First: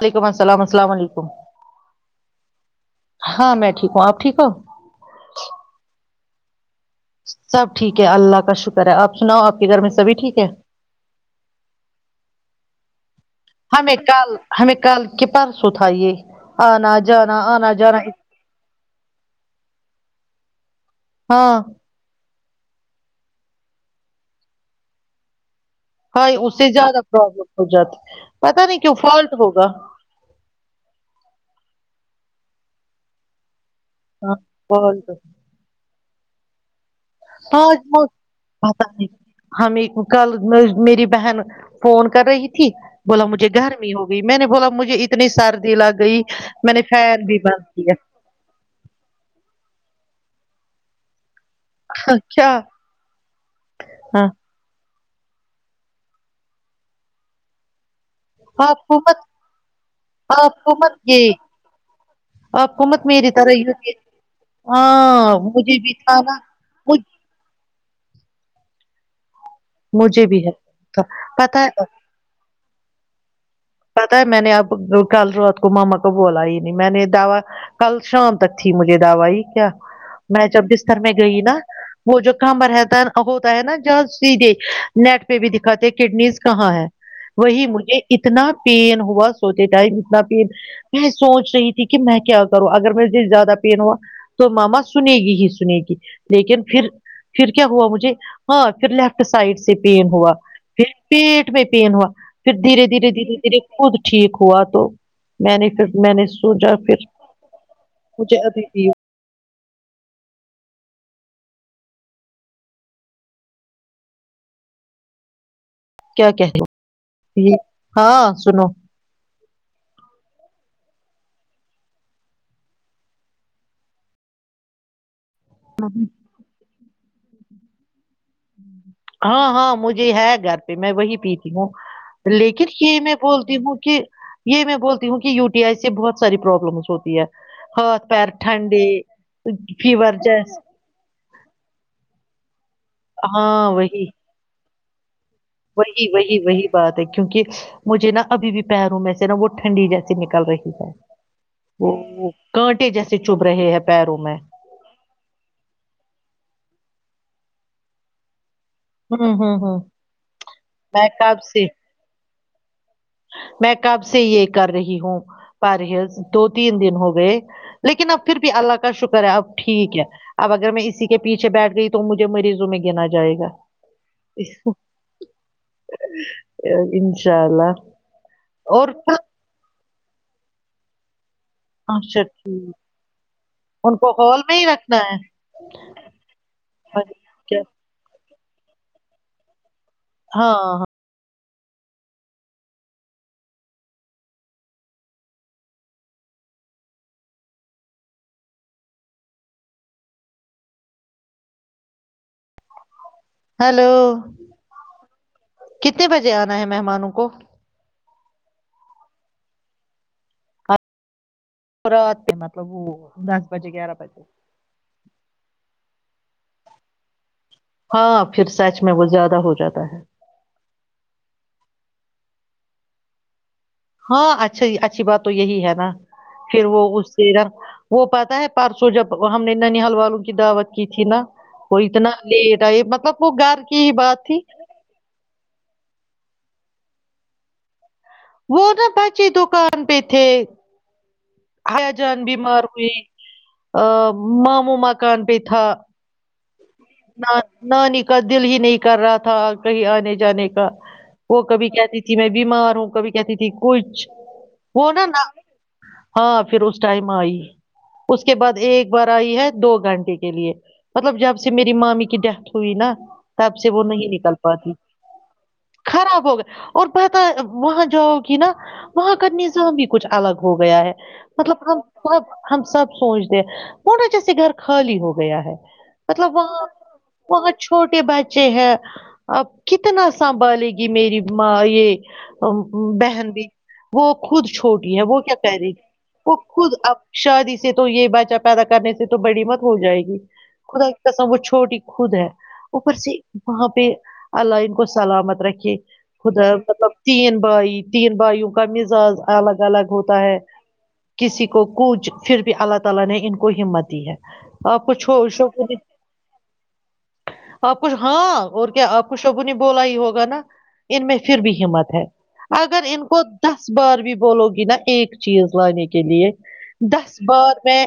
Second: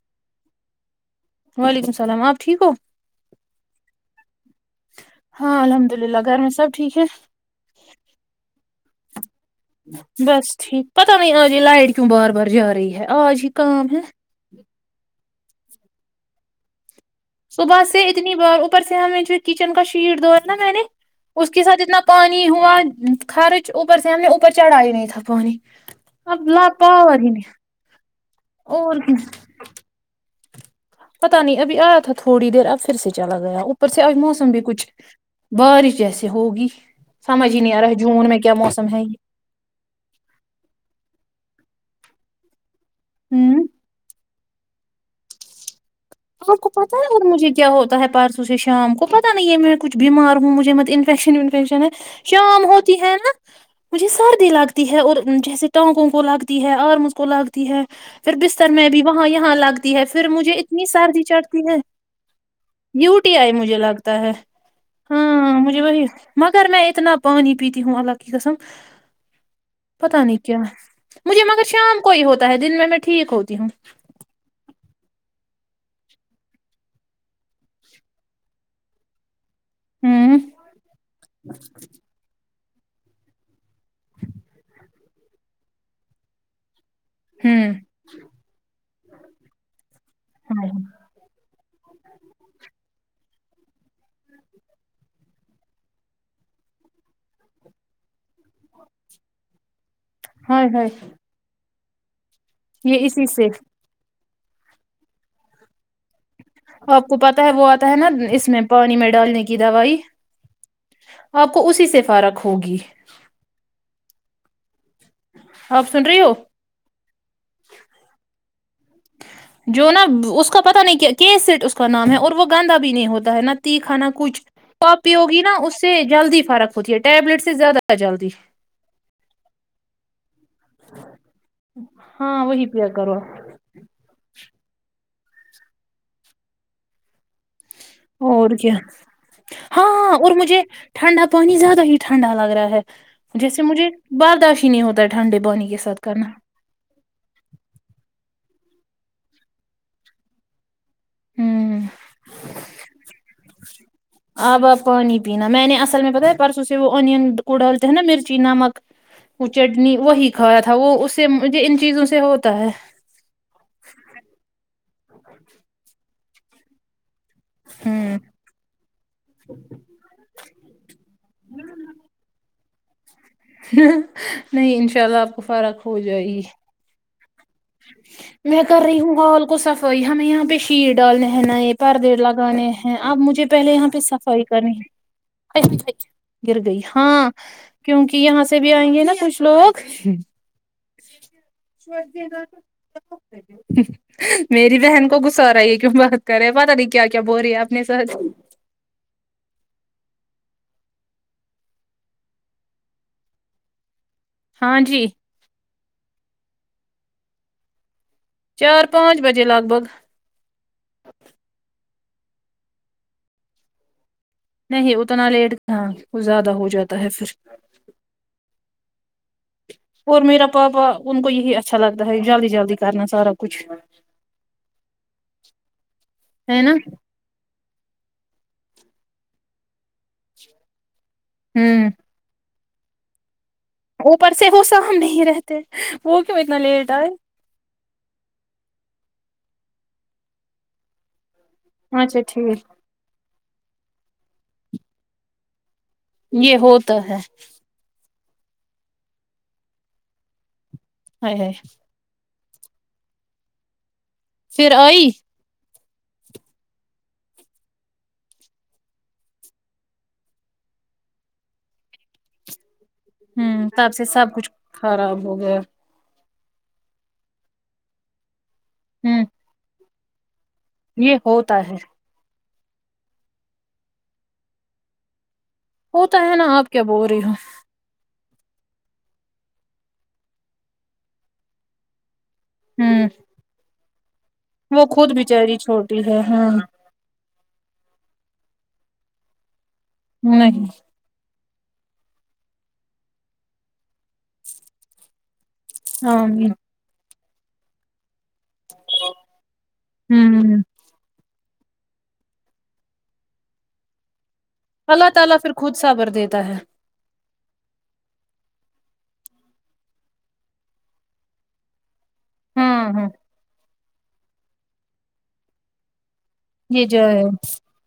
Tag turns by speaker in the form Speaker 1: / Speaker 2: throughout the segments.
Speaker 1: وعلیکم السلام السلام علیکم
Speaker 2: وعلیکم السلام آپ ٹھیک ہو
Speaker 1: ہاں میں ٹھیک ہوں آپ ٹھیک ہے [unintelligible]
Speaker 2: ہاں الحمد للہ گھر میں سب ٹھیک ہے
Speaker 1: سب ٹھیک ہے اللہ کا شکر ہے آپ سناؤ آپ کے گھر میں سبھی ٹھیک ہے
Speaker 2: بس پتہ نہیں آج یہ لائٹ کیوں بار بار جا رہی ہے [inaudible] کام
Speaker 1: ہمیں
Speaker 2: ہے
Speaker 1: کل ہمیں [unintelligible] کل کے پرسوں تھا یہ آج [unintelligible] جانا آنا
Speaker 2: صبح
Speaker 1: جان
Speaker 2: سے اتنی بار اوپر سے ہمیں جو کچن کا شیٹ دوا نا میں نے اس
Speaker 1: ہاں
Speaker 2: کے ساتھ اتنا پہچ [unintelligible] انی ہوا خرچ اوپر سے ہمنے اوپر چڑھا ہی نہیں تھا پانی
Speaker 1: ہائی
Speaker 2: اب
Speaker 1: اس
Speaker 2: لا
Speaker 1: سے زیادہ
Speaker 2: پاور ہی
Speaker 1: پرابلم
Speaker 2: نہیں
Speaker 1: ہو جاتی پت نہیں کیوں
Speaker 2: اور
Speaker 1: فالٹ ہوگا
Speaker 2: پتا نہیں ابھی آیا تھا تھوڑی دیر اب پھر سے چلا گیا ارس آ
Speaker 1: ہاں
Speaker 2: مسم بھی کچھ
Speaker 1: فالٹ
Speaker 2: بارش جیسے ہوگی سمجھ ہی
Speaker 1: ہ
Speaker 2: نہیں آ رہا ہے جون میں کیا موسم ہے یہ
Speaker 1: ہمیں کل میری بہن فون کر رہی تھی بولا مجھے
Speaker 2: ہوں
Speaker 1: گرمی ہوگئی میں نے بولا مجھے اتنی سردی لگی
Speaker 2: آپ کو پتا ہے اور مجھے کیا ہوتا ہے پرارسو سے شام کو پتا نہیں ہے میں کچھ ب بیمار مجت انفیکشن و فشن ہے
Speaker 1: کیا
Speaker 2: شام ہوتی ہے نا مجھے
Speaker 1: ہاں
Speaker 2: سردی لگتی ہے اور جیسے ٹانگوں کو لگتی ہے آرمز کو لگتی ہے پھر بستر
Speaker 1: آپ
Speaker 2: میں
Speaker 1: کو
Speaker 2: بھی
Speaker 1: مت
Speaker 2: وہاں یہاں لگتی ہے پھر مجھے
Speaker 1: آپ کو
Speaker 2: اتنی
Speaker 1: مت
Speaker 2: سردی
Speaker 1: یہ
Speaker 2: چڑھتی ہے
Speaker 1: آپ کو مت میری
Speaker 2: یوٹی آئی
Speaker 1: طرح یوں
Speaker 2: مجھے لگتا ہے ہاں مجھے
Speaker 1: بھی
Speaker 2: وہی
Speaker 1: تھا نا
Speaker 2: مگر میں
Speaker 1: مجھ
Speaker 2: اتنا پانی پیتا تیہوں الگ کی گسم پتا
Speaker 1: مجھے
Speaker 2: نہیں
Speaker 1: بھی ہے
Speaker 2: کیا مجھے مگر
Speaker 1: پتا ہے
Speaker 2: شام کو ہی ہوتا ہے دن میں میں ٹھیک ہو
Speaker 1: پتا ہے میں نے آپ کل رات کو ماما کو بولا ہی نہیں میں نے دوا کل شام تک تھی مجھے دوائی کیا
Speaker 2: ہوں
Speaker 1: میں جب بستر میں گئی نا وہ جو کہاں رہتا ہوتا ہے نا جہ سیدھے نیٹ پہ بھی دکھاتے کڈنیز کہاں ہے وہی
Speaker 2: ہوں
Speaker 1: مجھے اتنا اتنا پین ہوا سوچے ٹائم اتنا پین
Speaker 2: ہائے ہائے
Speaker 1: میں سوچ رہی تھی کہ میں کیا کروں اگر میںے زیادہ پین ہوا تو ماما سنے گی ہی سنے گی لیکن پھر پھر کیا ہوا مجھے ہاں پھر لیفٹ سائڈ سے پین ہوا
Speaker 2: ہائے
Speaker 1: پھر
Speaker 2: ہائے
Speaker 1: پیٹ میں پین ہوا پھر دھیرے
Speaker 2: یہ
Speaker 1: دھیرے دھیرے
Speaker 2: اسی سے
Speaker 1: دھیرے کود ٹھیک ہوا تو میں نے پھر میں نے سوچا پھر
Speaker 2: آپ کو پتا ہے وہ آتا ہے نا
Speaker 1: مجھے
Speaker 2: اس میں
Speaker 1: ابھی بھی
Speaker 2: پانی میں ڈالنے کی دوائی آپ کو اسی سے فارق ہوگی آپ سن رہی
Speaker 1: کیا
Speaker 2: ہو
Speaker 1: کہتے ج ہاں سنو
Speaker 2: جو نا اس کا پتا نہیں کیا کی سیٹ اس کا نام ہے اور وہ گندا بھی نہیں ہوتا ہے نہ تیکھا نہ کچھ توپ ی ہوگی نا اس سے جلدی فرق ہوتی ہے ٹیبلیٹ سے زیادہ جلدی
Speaker 1: ہاں ہاں مجھے ہے گ پہ میں وہی پیتی ہوں
Speaker 2: ہاں وہی
Speaker 1: لیکن
Speaker 2: پیا
Speaker 1: یہ
Speaker 2: کرو
Speaker 1: میں
Speaker 2: آپ۔
Speaker 1: بولتی ہوں کہ یہ میں بولتی ہوں کہ یو ٹی آئی سے بہت ساری پروابلمس ہوتی ہے ہاتھ پیر
Speaker 2: اور کیا
Speaker 1: ٹھنڈے
Speaker 2: ہاں
Speaker 1: فیور
Speaker 2: ہاں اور
Speaker 1: جیس
Speaker 2: مجھے ٹھنڈا پانی زیادہ ہی ٹھنڈا لگ رہا ہے جیسے
Speaker 1: ہاں
Speaker 2: مجھے
Speaker 1: وہی
Speaker 2: بارداشی نہیں ہوتا ہے ٹھنڈے پانی کے ساتھ
Speaker 1: وہی
Speaker 2: کرنا
Speaker 1: وہی وہی بات ہے کیونکہ مجھے نا ابھی بھی پیروں میں سے نا وہ ٹھنڈی جیسی نکل رہی ہے
Speaker 2: ہوں
Speaker 1: وہ کانٹے جیسے چبھ رہے ہیں پیروں میں
Speaker 2: اب آپ این کوڑلتے نا مرچی نمک
Speaker 1: ہوں
Speaker 2: وہ
Speaker 1: ہوں ہوں
Speaker 2: چٹنی وہی کھایا تھا وہ
Speaker 1: میں
Speaker 2: اس سے م
Speaker 1: کب
Speaker 2: ان چیزوں سے ہو تا ہے
Speaker 1: میں کب سے یہ کر رہی ہوں پرز دو تین دن ہو گئے گئے لیکن
Speaker 2: ہوں
Speaker 1: اب پھر بھی اللہ کا شکر ہے اب ٹھیک ہے اب اگر میں اسی کے پیچھے بیٹھ گئی تو مجھے مریضوں میں گ
Speaker 2: نہیں انشاء اللہ آپ کو فرق ہو جائے گ
Speaker 1: شء الا
Speaker 2: میں کر رہی ہوں گاال کو سف تو یہ ہمیں یہاں پہ شیر ڈالنے ہیں نا پر دڑ
Speaker 1: اچھا
Speaker 2: لگانے ہیں اب مجھے پہلے یہاں
Speaker 1: ان
Speaker 2: پہ
Speaker 1: کو ہال
Speaker 2: صفائی
Speaker 1: میں ہی
Speaker 2: کرنی
Speaker 1: رکھنا ہے
Speaker 2: گر گئی ہاں
Speaker 1: کیا
Speaker 2: کیونک یہاں سے سے بھی آئیں گے ناچھ لوگ
Speaker 1: ہاں ہاں
Speaker 2: ش دین میری بہن کو گسا رہای ہے کیوں بات کر رہے پتا نہیں کیا کیا بول رہی ہے اپنے س
Speaker 1: ہلو
Speaker 2: ہاں جی
Speaker 1: کتنے بجے آنا ہے مہمانوں کو
Speaker 2: چار پانچ بجے لگ بھگ
Speaker 1: رات کے مطلب وہ دس بجے گیارہ بجے
Speaker 2: نہیں اتنا لیٹ ہاں کچ زیادہ ہو جاتا ہے پھر
Speaker 1: ہاں پھر سچ میں وہ زیادہ ہو جاتا ہے
Speaker 2: اور میرا پاپا ان کو یہی اچھا لگتا ہے جلدی جبی کرنا سارا کچھ
Speaker 1: ہاں اچھا اچھی بات تو یہی ہے نا
Speaker 2: ہے
Speaker 1: پھر
Speaker 2: نا
Speaker 1: وہ اس سے نا وہ پتہ ہے پرسوں جب ہم نے ننحال والوں کی دعوت کی تھی نا وہ
Speaker 2: ہوں
Speaker 1: اتنا لیٹ یہ مطلب وہ گھر کی ہی بات
Speaker 2: اوپر
Speaker 1: تھی
Speaker 2: سے وہ سہم نہیں رہتے وہ کیوں اتنا لیٹ آںے
Speaker 1: وہ نا بچے دکان پہ تھے حیا جان
Speaker 2: اچھا
Speaker 1: بیمار
Speaker 2: ٹھیک
Speaker 1: ہوئی ماموں مکان پے تھا
Speaker 2: یہ ہو
Speaker 1: نانی کا دل ہی نہیں کر رہا تھا کہیں آنے جانے کا
Speaker 2: ہائے
Speaker 1: وہ
Speaker 2: ہائے
Speaker 1: کبھی کہتی تھی میں بیمار ہوں کبھی کہتی تھی کچھ
Speaker 2: پھر
Speaker 1: وہ
Speaker 2: آئی
Speaker 1: نا نا ہاں پھر اس ٹائم آئی اس کے بعد ایک بار آئی ہے دو گھنٹے کے لیے مطلب جب سے میری مامی کی ڈیتھ ہوئی نا تب
Speaker 2: ہوں
Speaker 1: سے وہ نہیں نکل
Speaker 2: سب کچھ
Speaker 1: پاتی
Speaker 2: خراب ہو گیا
Speaker 1: خراب ہو گیا اور پتہ ہے وہاں جاؤ گی نا وہاں
Speaker 2: ہوں
Speaker 1: کا نظام بھی کچھ الگ ہو گیا ہے
Speaker 2: یہ
Speaker 1: مطلب
Speaker 2: ہوتا ہے
Speaker 1: ہم ہم سب سوچتے ہیں وہ نا جیسے گھر خالی ہو گیا ہے
Speaker 2: ہوتا
Speaker 1: مطلب
Speaker 2: ہے نا
Speaker 1: وہاں
Speaker 2: آپ کیا بول رہی ہو
Speaker 1: وہاں چھوٹے بچے بچے ہیں آپ کتنا سنبھالے گی میری ماں یہ ام
Speaker 2: ہوں
Speaker 1: بہن بھی وہ خود چھوٹی ہے
Speaker 2: خود
Speaker 1: وہ کیا
Speaker 2: بچاری
Speaker 1: کرے گی
Speaker 2: چھوٹی ہے
Speaker 1: وہ
Speaker 2: ہاں
Speaker 1: خود اب شادی سے تو یہ بچہ آ پیدا کرنے سے تو بڑی مت ہو جائے گی
Speaker 2: نہیں
Speaker 1: اللہ قسم وہ چھوٹی خود ہے اوپر سے وہاں پہ اللہ ان کو سلامت رکھے یہ خود
Speaker 2: آمین
Speaker 1: مطلب تین بھائی تین بھائیوں کا مزاج الگ الگ ہوتا ہے
Speaker 2: ہوں
Speaker 1: کسی کو کوچ پھر بھی اللہ تعالی نے ان کو ہمت دی ہے اور کچھ
Speaker 2: اللہ
Speaker 1: ہو
Speaker 2: تعالی
Speaker 1: ش
Speaker 2: پھر خود سبر دیتا ہے
Speaker 1: آپ کچھ ہاں اور کیا آپ کو شب نے بولا ہی ہوگا نا ان میں پھر بھی ہمت ہے اگر
Speaker 2: ہاں
Speaker 1: ان
Speaker 2: ہاں
Speaker 1: کو دس بار بھی بولو گی نا ایک چیز لانے کے لیے
Speaker 2: یہ جو
Speaker 1: دس
Speaker 2: ہے
Speaker 1: بار میں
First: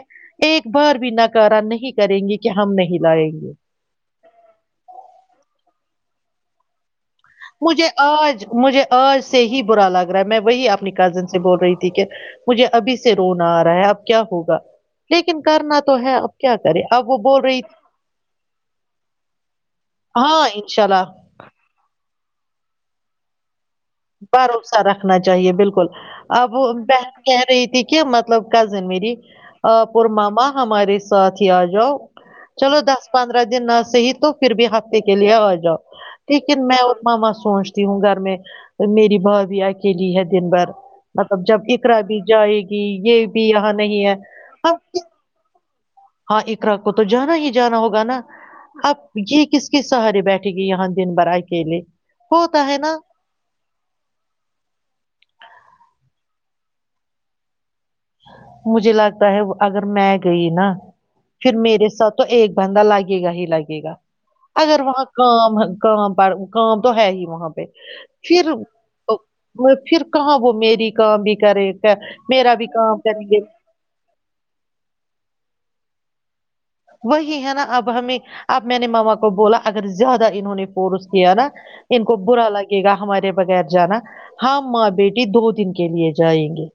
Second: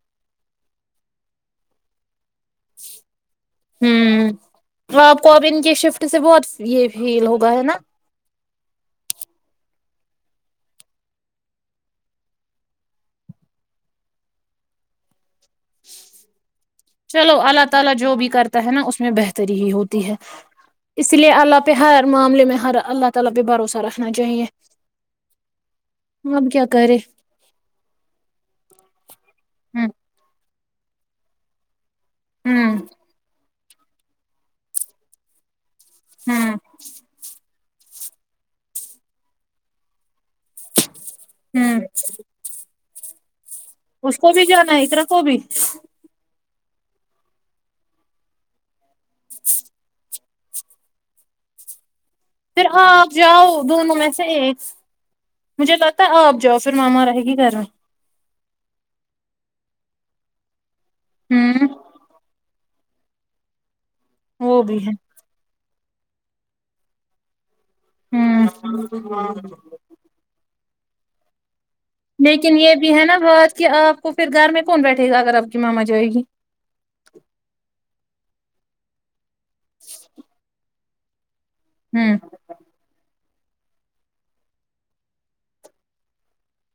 Speaker 1: ایک بار بھی ناکارا نہیں کریں گی
Speaker 2: ہوں اور آپ کوب کی شف سے بہت یہ ہیھیل ہوگا ہے نا
Speaker 1: مجھے آج مجھے آج سے ہی برا لگ رہا ہے میں وہی اپنی کزن سے بول رہی تھی کہ مجھے ابھی سے رونا آ رہا ہے اب کیا ہوگا لیکن کرنا تو ہے اب کیا کرے اب وہ بول
Speaker 2: چلو
Speaker 1: رہی
Speaker 2: جو بھی کرتا ہے نا اس میں بہتری ہی ہوتی ہے
Speaker 1: ہاں انشاء اللہ
Speaker 2: اس لیے اہر معامے میں ہر اللہ تعالی پہ بھروسہ رکھنا چاہیے
Speaker 1: بھروسہ رکھنا چاہیے بالکل اب
Speaker 2: کیا کرے
Speaker 1: بہن کہہ رہی تھی کہ مطلب کزن میری
Speaker 2: ہوں
Speaker 1: آپ اور ماما ہمارے ساتھ ہی آ جاؤ
Speaker 2: ہوں
Speaker 1: چلو دس پندرہ نہ صی تو پھر بھی ہفتے کے لیے آ جاؤ
Speaker 2: ہوں
Speaker 1: لیکن میں ا ماواں سوچتا ہوں گھر میں میری با بھی اکیلی ہے دن بھر مطلب جب
Speaker 2: ہوں
Speaker 1: اقرا بھی جائے گی کہ یہ بھی یہاں نہیں ہے
Speaker 2: اس کو بھی جو نا
Speaker 1: اب
Speaker 2: ہے اتر کوبھی
Speaker 1: ہاں اقرق کو تو جانا ہی جانا ہوگا نا اب یہ کس کس سہارے بیٹھے ٹ گ یہ ہاں دن برا ہے کے لیے
Speaker 2: پھر آپ جاؤ دونوں میں سے ایک مجھے لگتا ہے آپ ج پھر ماما رہے گی گھر
Speaker 1: مجھے لگتا ہے اگر میں گئی نا پھر
Speaker 2: ہوں
Speaker 1: میرے ساتھ تو ایک بندہ لگے گا ہی لگے گا
Speaker 2: وہ بھی
Speaker 1: اگر
Speaker 2: ہے
Speaker 1: وہاں کا کام پر کام تو ہے ہی وہاں پہ
Speaker 2: ہوں
Speaker 1: پھر پھر کہاں وہ میری یک بھی کرے میرا
Speaker 2: لیکن
Speaker 1: بھی
Speaker 2: یہ بھی
Speaker 1: کام
Speaker 2: ہے نا
Speaker 1: کریں گے
Speaker 2: بہت کہ آپ کو پھر گھر میں کون بیٹھے گا اگر آپ کی ماما مزہ آئے گی
Speaker 1: وہی ہے نا اب ہمیں آب میں نے ما کو بولا اگر زیادہ انہوں نے پورس کی ہے نا ان کو
Speaker 2: ہوں
Speaker 1: برا لگے گا ہمارے بغیر جانا ہاں ماں بیٹی دو دن کے لیے جائیں گے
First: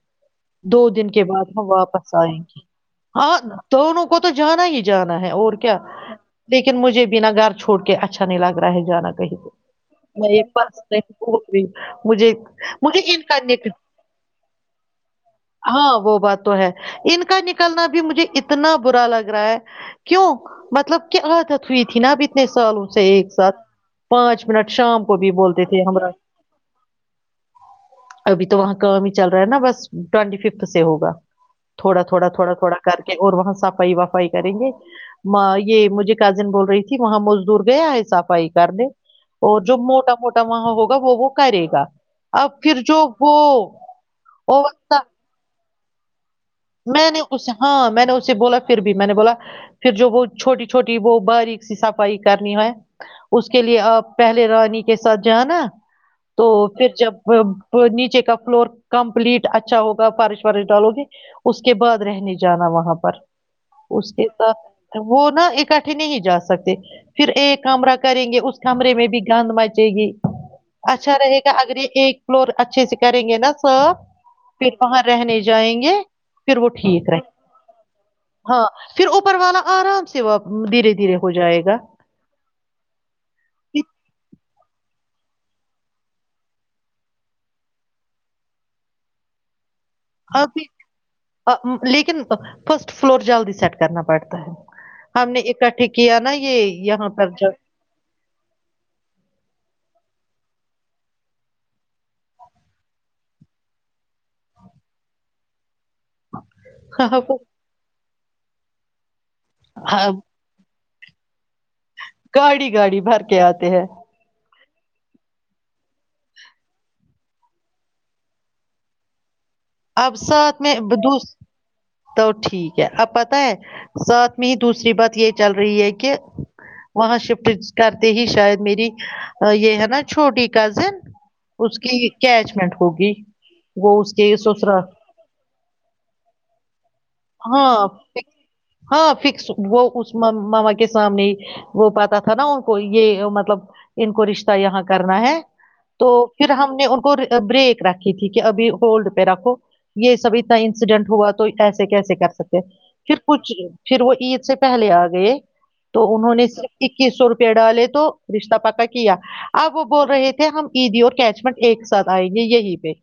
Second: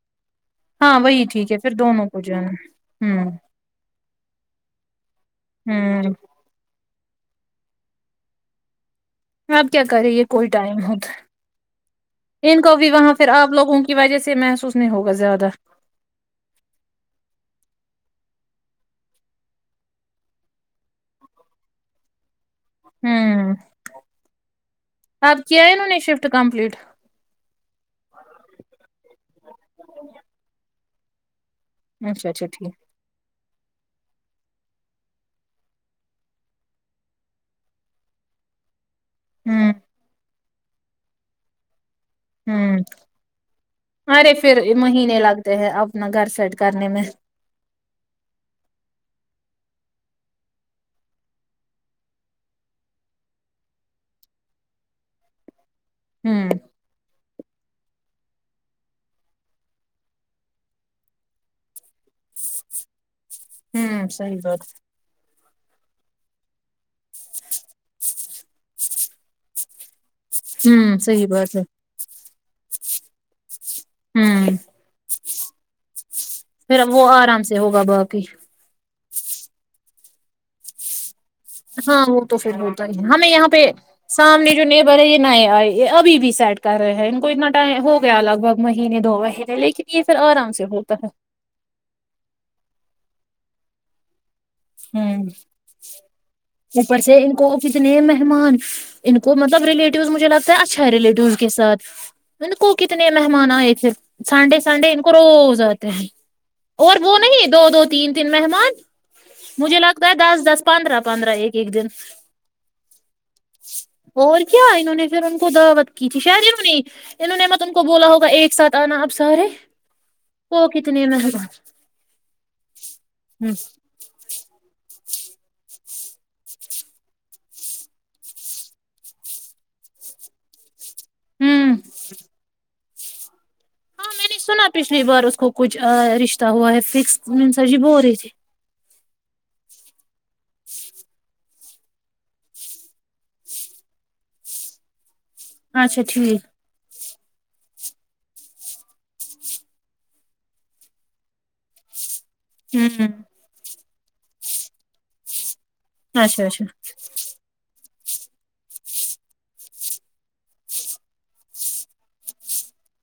Speaker 1: دو
Speaker 2: ہاں
Speaker 1: دن کے
Speaker 2: وہی ٹھیک
Speaker 1: بعد
Speaker 2: ہے
Speaker 1: ہم
Speaker 2: پھر دونوں
Speaker 1: واپس
Speaker 2: کو
Speaker 1: آئیں گے
Speaker 2: جانا ہوں
Speaker 1: ہاں دونوں کو تو جانا ہی جانا ہے اور کیا
Speaker 2: ہوں
Speaker 1: لیکن مجھے بھی بنا گھر چھوڑ کے اچھا نہیں لگ رہا ہے جانا
Speaker 2: اب کیا کرے یہ
Speaker 1: میںس
Speaker 2: کوئی ٹائم ہوتا
Speaker 1: مجھے
Speaker 2: ہے ان کو بھی
Speaker 1: مجھے
Speaker 2: وہاں
Speaker 1: ان
Speaker 2: پھر
Speaker 1: کا
Speaker 2: آپ
Speaker 1: نک
Speaker 2: لوگوں کی وجہ سے محسوس نہیں ہوگا زیادہ
Speaker 1: ہاں وہ بات تو ہے ان کا نکلنا بھی مجھےنا اتنا برا لگ رہا ہے کیوں مطلب کیا عادت ہوئی تھی نا ابھی تو اتنے سالوں سے ایک
Speaker 2: ہوں
Speaker 1: ساتھ پانچ منٹ شام کو بھی
Speaker 2: آپ
Speaker 1: بولتے
Speaker 2: کیا ہے
Speaker 1: تھے
Speaker 2: انہوں نے
Speaker 1: ہما
Speaker 2: شفٹ کمپلیٹ
Speaker 1: ابھی تو وہاں کام ہی چل رہا ہے نا بس ٹینٹی ففتھ سے ہوگا تھوڑا تھوڑا
Speaker 2: اچھا اچھا
Speaker 1: تھوڑا
Speaker 2: ٹھیک
Speaker 1: تھوڑا کر کے اور وہاں سب فئی وا فائی کریں گے یہ مجھے کازن بول رہی تھی وہاں مزدور گیا ہے صفائی کرنے اور
Speaker 2: ہوں
Speaker 1: جو موٹا موٹا وہاں ہوگا وہ وہ کرے گا اب
Speaker 2: ہوں
Speaker 1: پھر جو وہ
Speaker 2: ارے پھر
Speaker 1: اور
Speaker 2: مہینے لگتے ہیں اب نگر سائڈ
Speaker 1: میں نے اس ہاں میں نے اسے بولا پھر بھی میں نے بولا پھر جو وہ چھوٹی چھوٹی وہ باریک سی صفائی کرنی ہے اس کے لیے آپ پہلے رانی کے ساتھ ج نا تو
Speaker 2: ہوں
Speaker 1: پھر جب نیچے کا فلور کمپلیٹ اچھا ہوگا فارش وارش ڈالو گی اس کے بعد رہنے جانا وہاں پر
Speaker 2: ہوں
Speaker 1: اس کے
Speaker 2: صحیح بات
Speaker 1: ساتھ وہ نا ایک کٹے نہیں جا سکتے پھر ایک کمرہ کریں گے اس کمرے میں بھی گند مچے گی
Speaker 2: ہوں
Speaker 1: اچھا
Speaker 2: صحیح
Speaker 1: رہے گا
Speaker 2: بات ہے
Speaker 1: اگر یہ ایک فلور اچھے سے کریں گے نا سرب
Speaker 2: ہوں
Speaker 1: پھر وہاں رہنے جائیں گے
Speaker 2: پھر وہ آرام سے ہوگا باقی
Speaker 1: ہاں پھر اوپر والا آرام سے وہ دھیرے دھیرے ہو جائے گا
Speaker 2: ہاں وہ تو پھر ہوتا ہی ہے ہمیں یہاں پہ سامنے جو نیبر ہے یہ نئے آئے یہ ابھی بھی سیڈ کر رہے ہیں ان کو اتنا ٹائم ہو گیا لگ بھگ مہینے دو مہینے لیکن یہ پھر آرام سے ہوتا ہے
Speaker 1: لیکن فسٹ فلور جلد سیٹ کرنا پڑا
Speaker 2: ہ
Speaker 1: یہ
Speaker 2: اوپر
Speaker 1: یہاں
Speaker 2: سے
Speaker 1: پر
Speaker 2: ان کو
Speaker 1: جب
Speaker 2: کتنے مہمان ان کو مطلب ریلیٹ مجھے لگتا ہے اچھا ہے ریلیٹیو کے سات کو کتنے مہمان آئے تھے سنڈے سنڈے ان کو روزد اور وہ نہیں دو دو تین دین محمان مجھے لگتا ہے دس دس پندرہ پندرہ ایک ایک دن
Speaker 1: گاڑی گاڑی بھر کے آتے ہے
Speaker 2: اور کیا انہوں نے پھر ان کو دعوت کی تھی شاید انوں نے انہوں نے م تو ان کو بولا ہوگا ایک ساتھ آنا اب سارے
Speaker 1: اب سات
Speaker 2: وہ کتنے
Speaker 1: میںس
Speaker 2: مہمان
Speaker 1: تو ٹھیک ہے اب پت ہے
Speaker 2: ہوں
Speaker 1: ساتھ میں ہی دوسری بات یہ چل رہی ہے کہ وہاں شفٹ کرتے ہی شاید میری یہ ہے نا چھوٹی کزن
Speaker 2: ہاں
Speaker 1: اس کی کیچمنٹ ہوگی وہ اس
Speaker 2: میں
Speaker 1: کے
Speaker 2: نے سنا
Speaker 1: سسرال
Speaker 2: پچھلی بار اس کو کچھ رشتہ ہوا ہے فکس منسر
Speaker 1: ہاں
Speaker 2: جی بول رہے تھ
Speaker 1: فک- ہاں فکس وہ اس ماما کے سامنے ہی وہ پاتا تھا نا ان کو یہ مطلب ان کو رشتہ یہاں کرنا ہے
Speaker 2: اچھا
Speaker 1: تو
Speaker 2: ٹھیک
Speaker 1: پھر ہم نے ان کو بریک رکھی تٹھیک ہے ابھی ہولڈ پہ رکھو یہ سب اتنا انسیڈنٹ ہوا تو ایسا [unintelligible]
Speaker 2: ہوں
Speaker 1: [unintelligible] [inaudible] پھر وہ عید سے پہلے آ گئے تو انہوں
Speaker 2: اچھا
Speaker 1: نے
Speaker 2: اچھا
Speaker 1: صرف اکیس سو روپے ڈالے تو رشتہ پاکا کیا اب وہ بول رہے تھے ہم عیدی اور کیچمنٹ ایک ساتھ آئیں گے یہی پہ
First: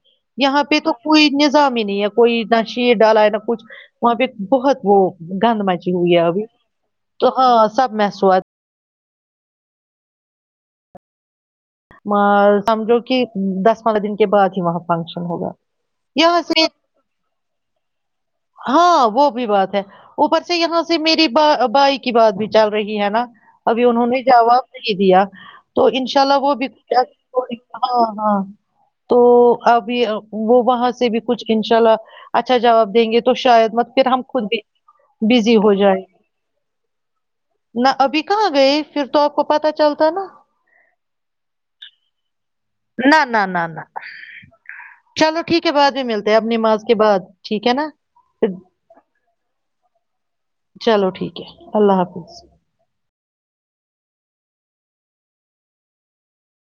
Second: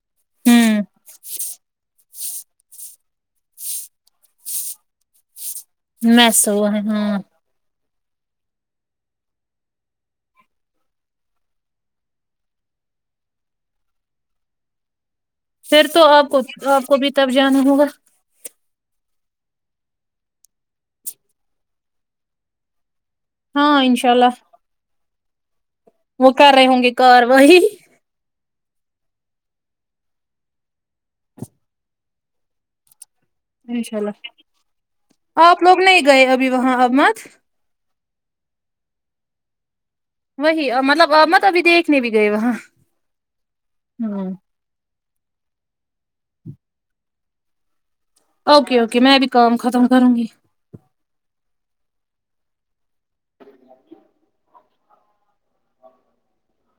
Speaker 1: یہاں
Speaker 2: ہوں
Speaker 1: پہ تو کوئی نظام ہی نہیں ہے کوئی نہ شیرر ڈالا ہے نہ کچھ وہاں پہ بہت وہ گند مچی ہوئی ہے اب
Speaker 2: میس ہوا ہے
Speaker 1: تو ہاں سب محسوس سمجھو کہ دس پرہ دن کے بعد ہی وہاں فنکشن ہوگا
Speaker 2: پھر تو آپ کو
Speaker 1: یہاں سے
Speaker 2: آپ کو بھی تب جانا ہوگا
Speaker 1: ہاں وہ بھی بات ہے اوپر سے یہاں سے میری ب بائی کی بات بھی چل رہی ہے نا
Speaker 2: ہاں
Speaker 1: ابھی انہوں
Speaker 2: انشاء
Speaker 1: نے
Speaker 2: اللہ
Speaker 1: جواب نہیں دیا تو انشاء اللہ
Speaker 2: کر
Speaker 1: وہ
Speaker 2: رہے
Speaker 1: بھی
Speaker 2: ہوں گے کاروائی
Speaker 1: ہاں ہاں تو ابھی وہ وہاں سے بھی کچھ ان شاء اللہ اچھا جواب دیں گے تو شاید مت
Speaker 2: انشاء
Speaker 1: پھر
Speaker 2: اللہ
Speaker 1: ہم خود بھی بزی
Speaker 2: آپ
Speaker 1: ہو
Speaker 2: لوگ
Speaker 1: جائیں
Speaker 2: نہیں
Speaker 1: گے۔
Speaker 2: گئے ابھی وہاں احمد
Speaker 1: نہ ابھی کہاں گئے پھر تو آ کو پتا چلتا نا
Speaker 2: وہی مطلب ا مت ابھی دیکھ کتنے بھی گئے وہاں
Speaker 1: نہ نہ نہ نہ
Speaker 2: ہ
Speaker 1: چلو ٹھیک ہے بعد میں ملتے ہے اب نماز کے بعد ٹھیک ہے نا پھر
Speaker 2: اوکے اوکے میں بھی کام ختم کروں گی
Speaker 1: چلو ٹھیک ہے اللہ حافظ
Speaker 2: ج